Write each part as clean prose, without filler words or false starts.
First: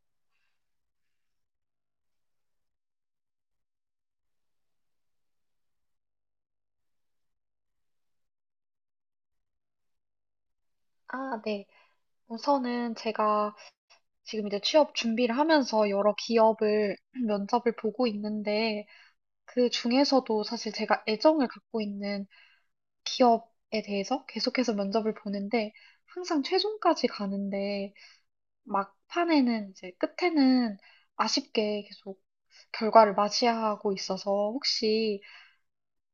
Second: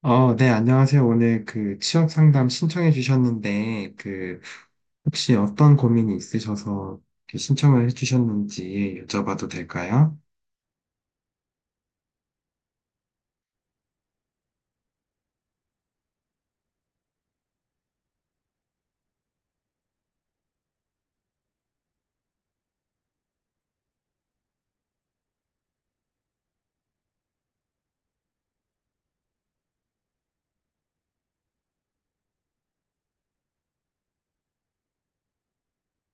네, 안녕하세요. 오늘 그 취업 상담 신청해 주셨는데, 그 혹시 어떤 고민이 있으셔서 이렇게 신청을 해 주셨는지 여쭤봐도 될까요? 아, 네. 우선은 제가 지금 이제 취업 준비를 하면서 여러 기업을 면접을 보고 있는데 그 중에서도 사실 제가 애정을 갖고 있는 기업에 대해서 계속해서 면접을 보는데 항상 최종까지 가는데 막판에는 이제 끝에는 아쉽게 계속 결과를 맞이하고 있어서 혹시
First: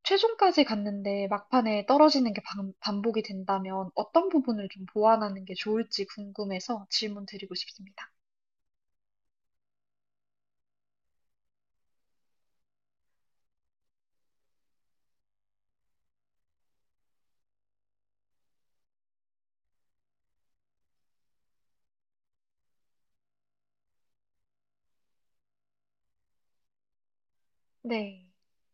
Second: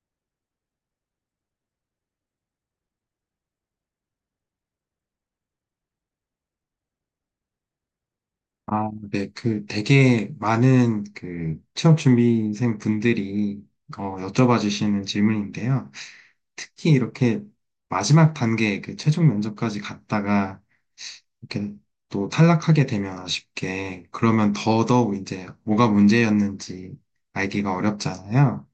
최종까지 갔는데 막판에 떨어지는 게 반복이 된다면 어떤 부분을 좀 보완하는 게 좋을지 궁금해서 질문 드리고 싶습니다. 아, 네, 그 되게 많은 그 취업 준비생 분들이 여쭤봐 주시는 질문인데요. 특히 이렇게 마지막 단계 그 최종 면접까지 갔다가 이렇게 또 탈락하게 되면 아쉽게 그러면 더더욱 이제 뭐가 문제였는지 알기가 네, 어렵잖아요.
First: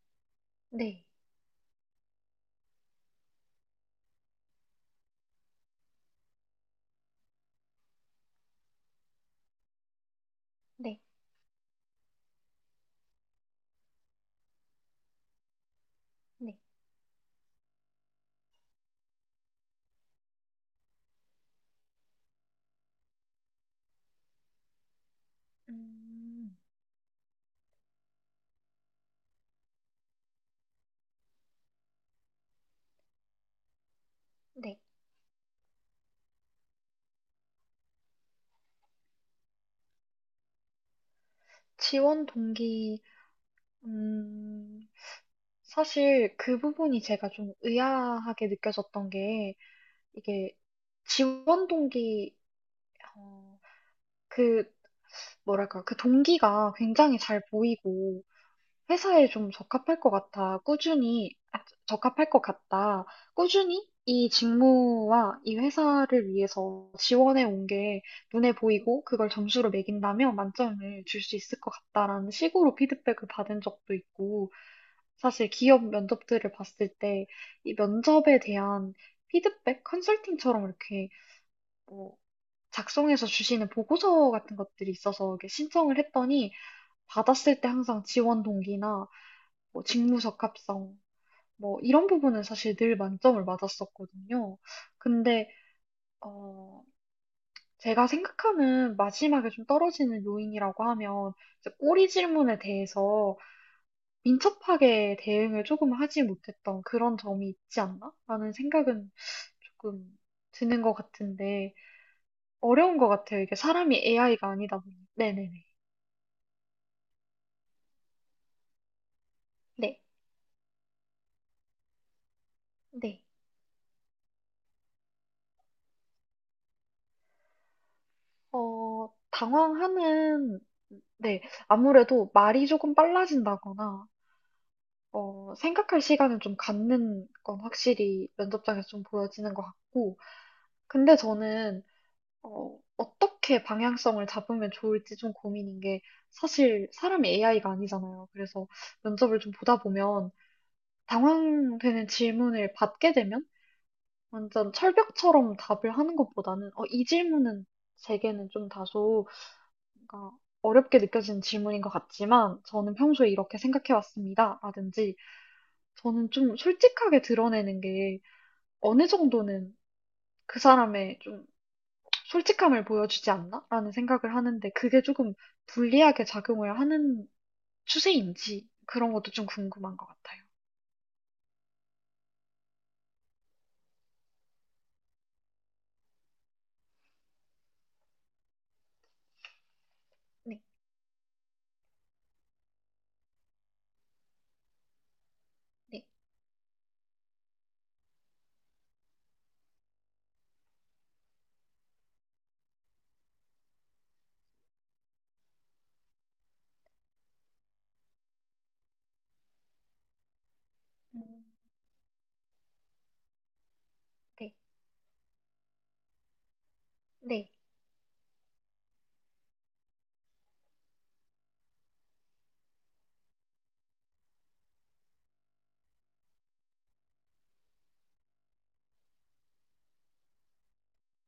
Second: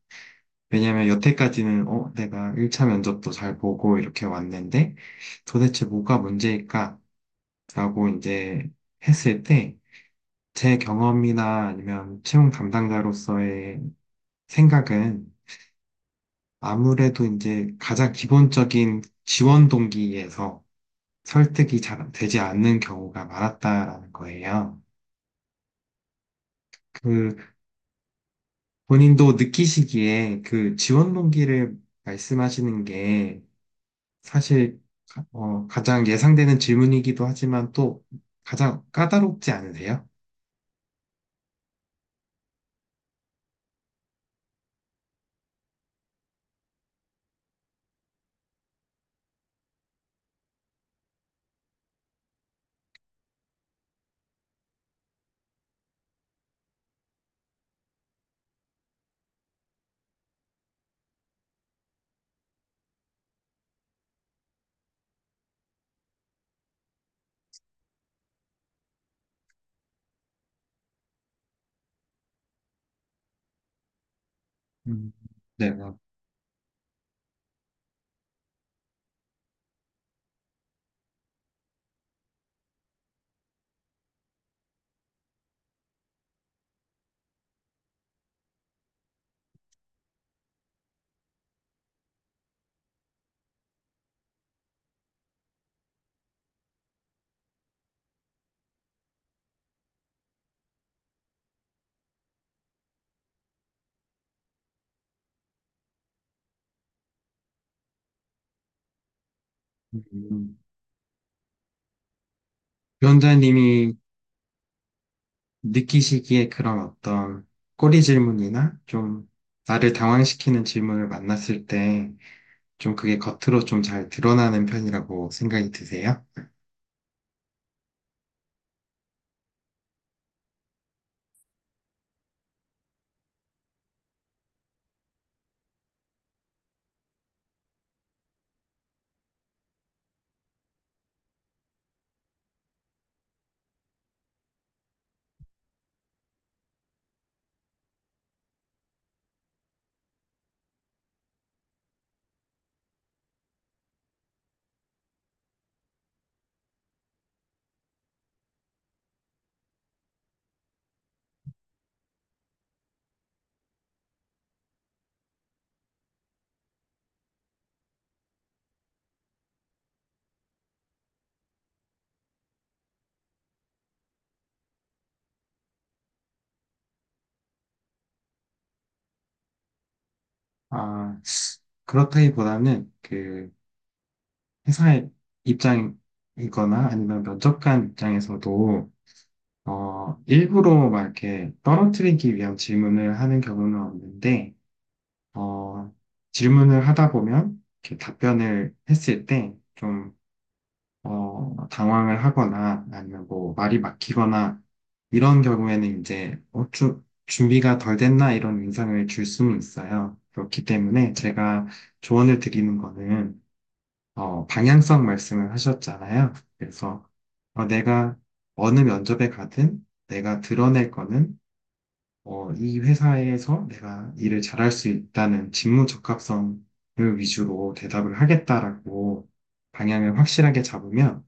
네, 왜냐면 여태까지는 내가 1차 면접도 잘 보고 이렇게 왔는데 도대체 뭐가 문제일까라고 이제 했을 때 제 네, 경험이나 아니면 채용 담당자로서의 생각은 네, 아무래도 이제 가장 기본적인 지원 동기에서 설득이 잘 되지 않는 경우가 많았다라는 거예요. 음, 그 본인도 느끼시기에 그 지원 동기를 말씀하시는 게 네. 사실 가장 예상되는 질문이기도 하지만 또 가장 까다롭지 않으세요? 지원 동기, 음, 사실 그 부분이 제가 좀 의아하게 느껴졌던 게, 이게 지원 동기, 어, 그, 뭐랄까, 그 동기가 굉장히 잘 보이고, 회사에 좀 적합할 것 같아. 꾸준히, 적합할 것 같다. 꾸준히 이 직무와 이 회사를 위해서 지원해 온 게 눈에 보이고 그걸 점수로 매긴다면 만점을 줄 수 있을 것 같다라는 식으로 피드백을 받은 적도 있고, 음, 사실 기업 내가 면접들을 봤을 때 이 면접에 대한 피드백 컨설팅처럼 이렇게 뭐 작성해서 주시는 보고서 같은 것들이 있어서 이렇게 신청을 했더니 받았을 때 항상 지원 동기나 뭐 직무적 합성, 뭐 이런 부분은 사실 늘 만점을 맞았었거든요. 근데 어, 제가 생각하는 마지막에 좀 떨어지는 요인이라고 하면 이제 꼬리 질문에 대해서 민첩하게 대응을 조금 하지 못했던 그런 점이 있지 않나? 라는 생각은 조금 음, 드는 것 같은데 어려운 것 같아요. 이게 위원장님이 사람이 AI가 아니다 보니. 네네네. 느끼시기에 그런 어떤 꼬리 질문이나 좀 나를 네. 당황시키는 질문을 만났을 때 좀 그게 네. 겉으로 좀 잘 드러나는 편이라고 생각이 드세요? 당황하는, 네, 아무래도 말이 조금 빨라진다거나, 생각할 시간을 좀 갖는 건 확실히 면접장에서 좀 보여지는 것 같고, 근데 저는, 어떻게 방향성을 잡으면 좋을지 좀 고민인 게, 사실 사람이 AI가 아니잖아요. 그래서 면접을 좀 보다 보면, 당황되는 질문을 받게 되면, 완전 철벽처럼 답을 하는 것보다는, 이 질문은 제게는 좀 다소 그러니까 어렵게 느껴지는 질문인 것 같지만 저는 평소에 이렇게 생각해 왔습니다. 라든지 저는 좀 솔직하게 드러내는 게 어느 정도는 그 사람의 좀 솔직함을 보여주지 않나? 라는 생각을 하는데 그게 조금 불리하게 작용을 하는 추세인지 그런 것도 좀 궁금한 것 같아요. 아, 그렇다기보다는 그 회사의 입장이거나 아니면 면접관 입장에서도 네, 일부러 막 이렇게 떨어뜨리기 위한 질문을 하는 경우는 없는데, 어, 네, 질문을 하다 보면 이렇게 답변을 했을 때 좀, 어, 당황을 하거나 아니면 뭐 말이 막히거나 이런 경우에는 이제 준비가 덜 됐나 이런 인상을 줄 수는 있어요. 그렇기 때문에 제가 조언을 드리는 거는 방향성 말씀을 하셨잖아요. 그래서 내가 어느 면접에 가든 내가 드러낼 거는 이 회사에서 내가 일을 잘할 수 있다는 직무 적합성을 위주로 대답을 하겠다라고 방향을 확실하게 잡으면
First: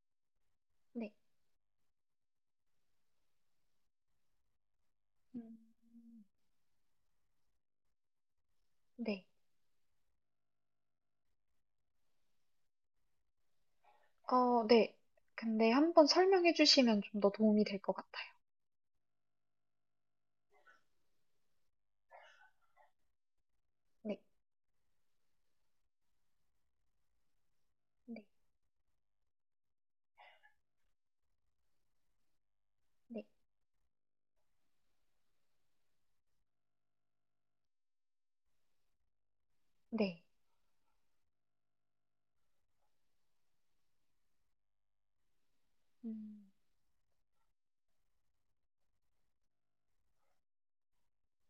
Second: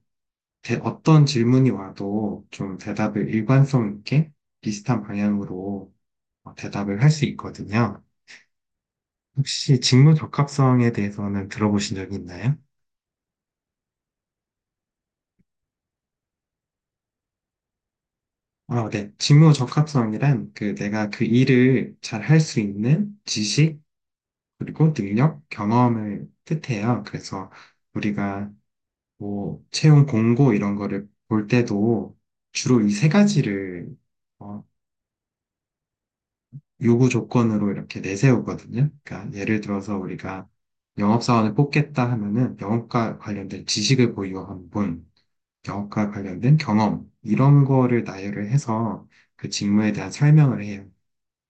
네. 어떤 질문이 와도 좀 대답을 일관성 있게 비슷한 방향으로 음, 대답을 할 수 있거든요. 네. 혹시 직무 적합성에 대해서는 들어보신 적이 있나요? 네. 근데 한번 설명해 주시면 좀 더 도움이 될 것 같아요. 아, 네. 직무 적합성이란 그 내가 그 일을 잘할 수 있는 지식, 네, 그리고 능력, 경험을 뜻해요. 그래서 네, 우리가 뭐 채용 공고 이런 거를 볼 때도 주로 이 세 네, 가지를 어, 요구 조건으로 이렇게 내세우거든요. 그러니까 예를 들어서 네. 우리가 영업사원을 뽑겠다 하면은 영업과 관련된 지식을 보유한 분, 영업과 음, 관련된 경험 이런 거를 나열을 해서 그 직무에 대한 설명을 해요.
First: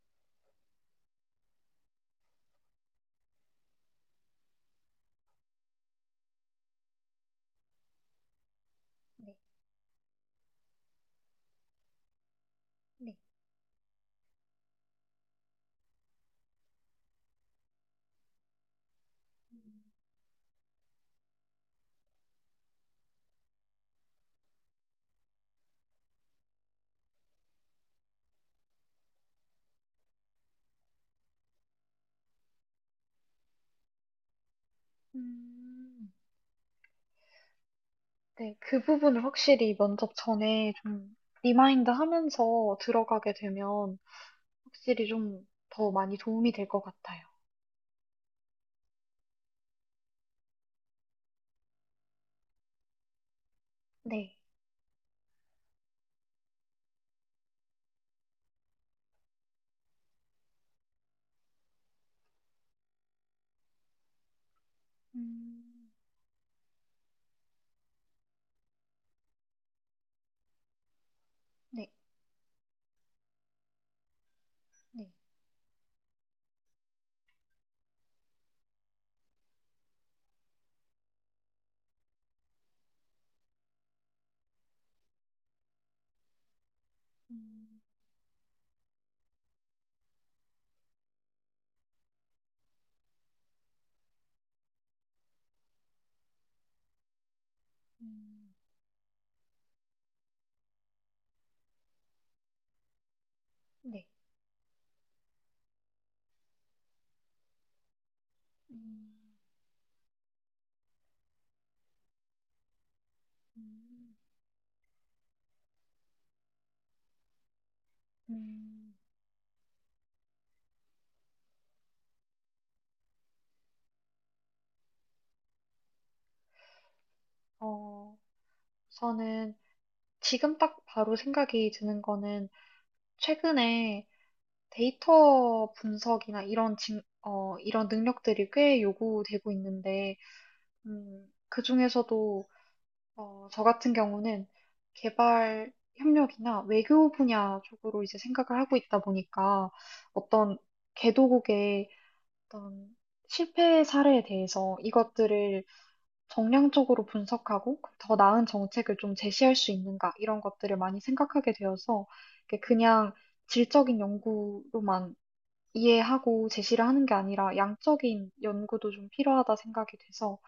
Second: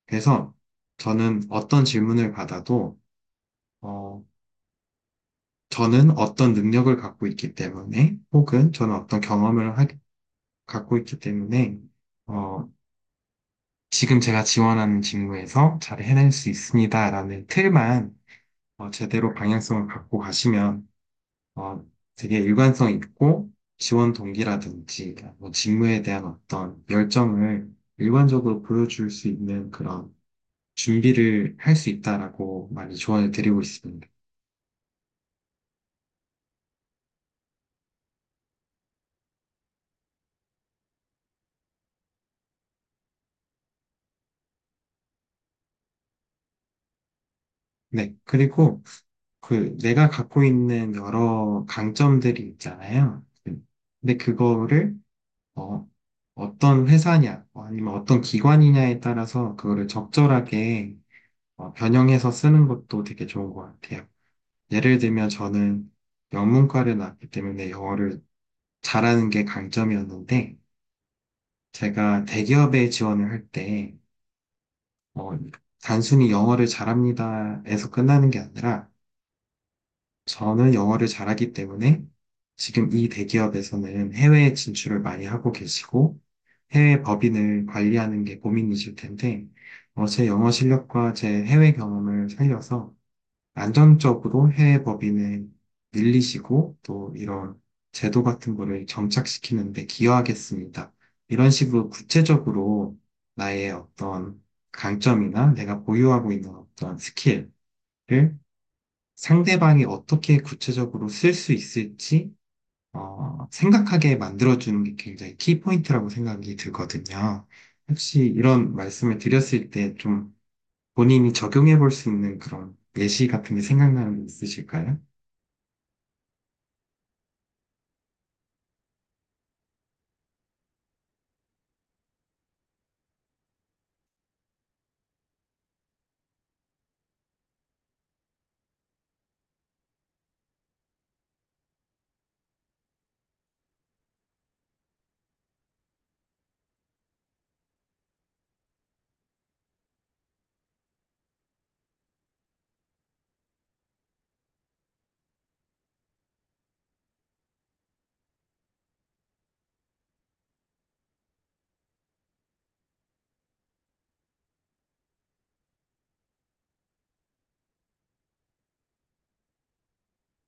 그래서 저는 어떤 질문을 받아도 어, 저는 어떤 능력을 갖고 있기 때문에 혹은 저는 네, 갖고 있기 때문에 어, 네. 지금 제가 지원하는 직무에서 잘 해낼 수 있습니다라는 틀만 제대로 방향성을 갖고 가시면 어, 되게 일관성 있고 지원 동기라든지 뭐 직무에 대한 어떤 열정을 일관적으로 보여줄 수 있는 그런 준비를 할 수 있다라고 많이 조언을 드리고 있습니다. 음, 네, 그 부분을 확실히 면접 전에 좀 리마인드 하면서 들어가게 되면 확실히 좀 더 많이 도움이 될 것 같아요. 네, 그리고 그 내가 갖고 있는 여러 강점들이 있잖아요. 네, 근데 네, 그거를 어, 어떤 회사냐, 아니면 어떤 기관이냐에 따라서 그거를 적절하게 변형해서 쓰는 것도 되게 좋은 것 같아요. 예를 들면 음, 저는 영문과를 나왔기 때문에 영어를 잘하는 게 강점이었는데, 네, 제가 대기업에 지원을 할 때, 네, 어, 단순히 영어를 잘합니다에서 끝나는 게 아니라, 저는 영어를 잘하기 때문에 지금 이 대기업에서는 해외에 진출을 많이 하고 계시고, 해외 법인을 음, 관리하는 게 고민이실 텐데, 제 영어 실력과 제 해외 경험을 살려서 안정적으로 해외 법인을 늘리시고, 또 이런 제도 음, 같은 거를 정착시키는 데 기여하겠습니다. 이런 식으로 구체적으로 나의 네. 어떤 강점이나 내가 보유하고 있는 어떤 스킬을 음, 상대방이 어떻게 구체적으로 쓸 수 있을지 음, 생각하게 만들어주는 게 굉장히 키포인트라고 생각이 들거든요. 혹시 이런 음, 말씀을 드렸을 때 좀 본인이 적용해 볼 수 있는 그런 예시 같은 게 생각나는 게 있으실까요? 어, 저는 지금 딱 바로 생각이 드는 거는 최근에 데이터 분석이나 이런 능력들이 꽤 요구되고 있는데 그중에서도 저 같은 경우는 개발 협력이나 외교 분야 쪽으로 이제 생각을 하고 있다 보니까 어떤 개도국의 어떤 실패 사례에 대해서 이것들을 정량적으로 분석하고 더 나은 정책을 좀 제시할 수 있는가 이런 것들을 많이 생각하게 되어서 이게 그냥 질적인 연구로만 이해하고 제시를 하는 게 아니라 양적인 연구도 좀 필요하다 생각이 돼서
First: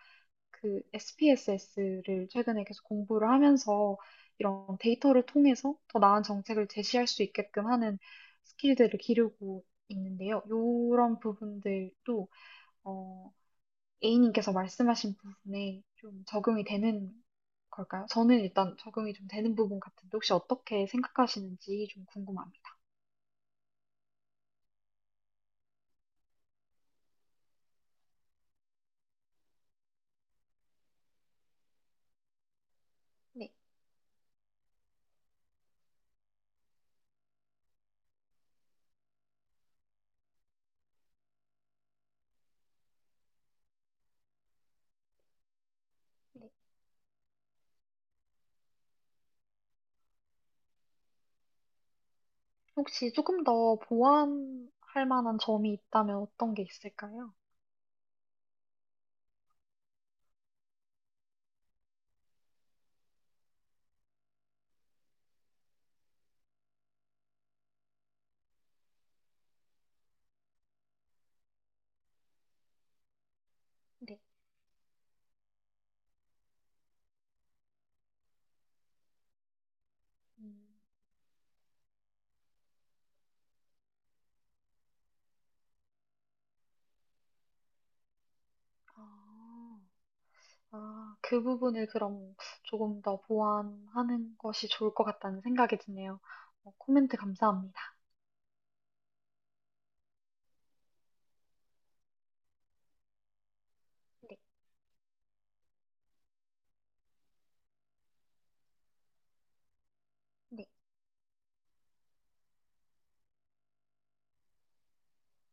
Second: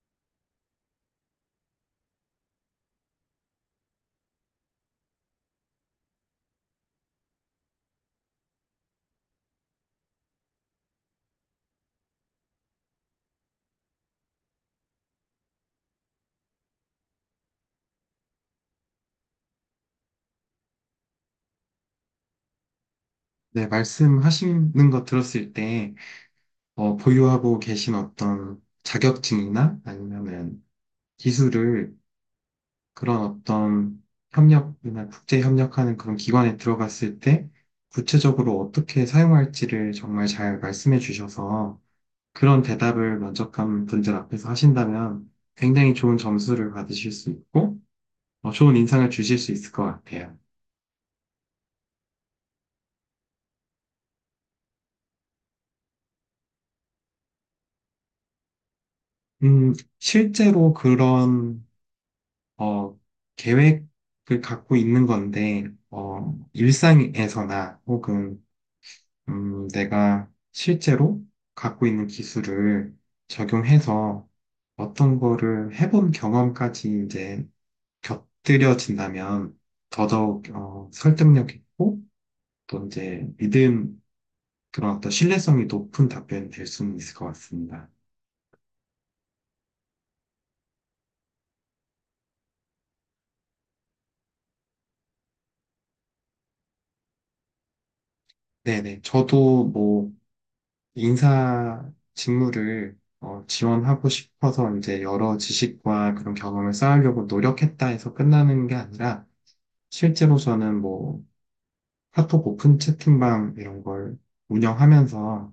그 SPSS를 최근에 계속 공부를 하면서 이런 데이터를 통해서 더 나은 정책을 제시할 수 있게끔 하는 스킬들을 기르고 있는데요. 이런 부분들도 어, A님께서 말씀하신 부분에 좀 적용이 되는 걸까요? 저는 일단 적용이 좀 되는 부분 같은데 혹시 어떻게 생각하시는지 좀 궁금합니다. 네, 말씀하시는 거 들었을 때, 보유하고 계신 어떤 자격증이나 아니면은 기술을 그런 네. 어떤 협력이나 국제 협력하는 그런 기관에 들어갔을 때 구체적으로 어떻게 사용할지를 정말 잘 말씀해 주셔서 그런 대답을 만족한 분들 앞에서 하신다면 굉장히 좋은 점수를 받으실 수 있고 어, 좋은 인상을 주실 수 있을 것 같아요. 혹시 조금 더 보완할 만한 점이 있다면 어떤 게 있을까요? 음, 실제로 그런 어, 계획을 갖고 있는 건데 어, 일상에서나 혹은 내가 실제로 갖고 있는 기술을 네. 적용해서 어떤 거를 해본 경험까지 이제 곁들여진다면 더더욱 음, 설득력 있고 또 이제 믿음 그런 어떤 신뢰성이 높은 답변이 될 수는 있을 것 같습니다. 아. 아, 그 부분을 그럼 조금 더 보완하는 것이 좋을 것 같다는 생각이 드네요. 코멘트 감사합니다. 네네. 저도 뭐 인사 직무를 지원하고 네, 싶어서 이제 여러 지식과 그런 경험을 쌓으려고 노력했다 해서 끝나는 게 아니라 실제로 네, 저는 뭐 카톡 오픈 채팅방 이런 걸 운영하면서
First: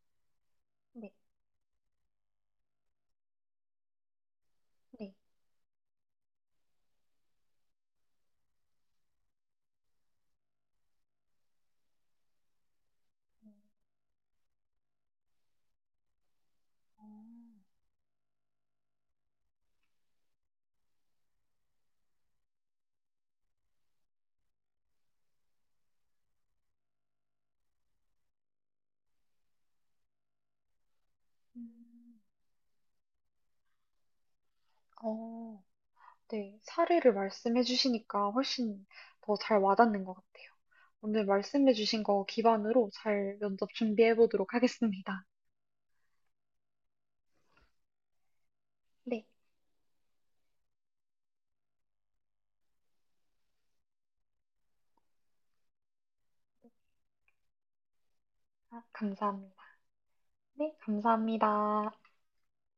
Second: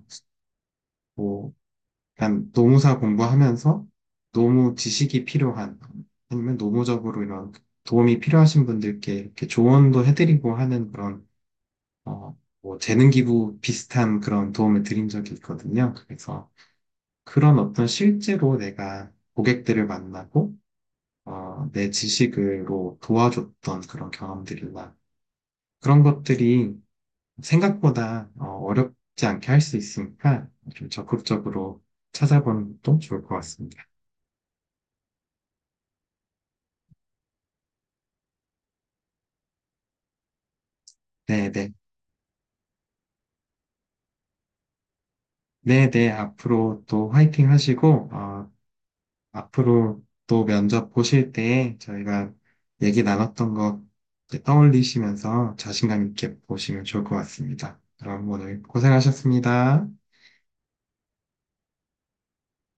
네, 뭐 약간 노무사 공부하면서 노무 네. 지식이 필요한 아니면 노무적으로 이런 도움이 필요하신 분들께 이렇게 조언도 해드리고 하는 그런 뭐 재능 기부 비슷한 그런 도움을 드린 적이 있거든요. 그래서 어, 그런 어떤 실제로 내가 고객들을 만나고 내 지식으로 도와줬던 그런 경험들이나 그런 것들이 생각보다 어렵지 않게 할 수 있으니까 좀 적극적으로 음, 찾아보는 것도 좋을 것 같습니다. 어, 네. 사례를 말씀해 주시니까 훨씬 더 잘 와닿는 것 같아요. 오늘 네, 네. 말씀해 주신 거 기반으로 잘 면접 준비해 보도록 하겠습니다. 네, 네, 앞으로 또 화이팅 하시고, 어, 네. 앞으로 또 면접 보실 때 저희가 얘기 나눴던 거 이제 떠올리시면서 자신감 있게 보시면 좋을 것 같습니다. 그럼 오늘 아, 감사합니다. 고생하셨습니다. 네. 감사합니다.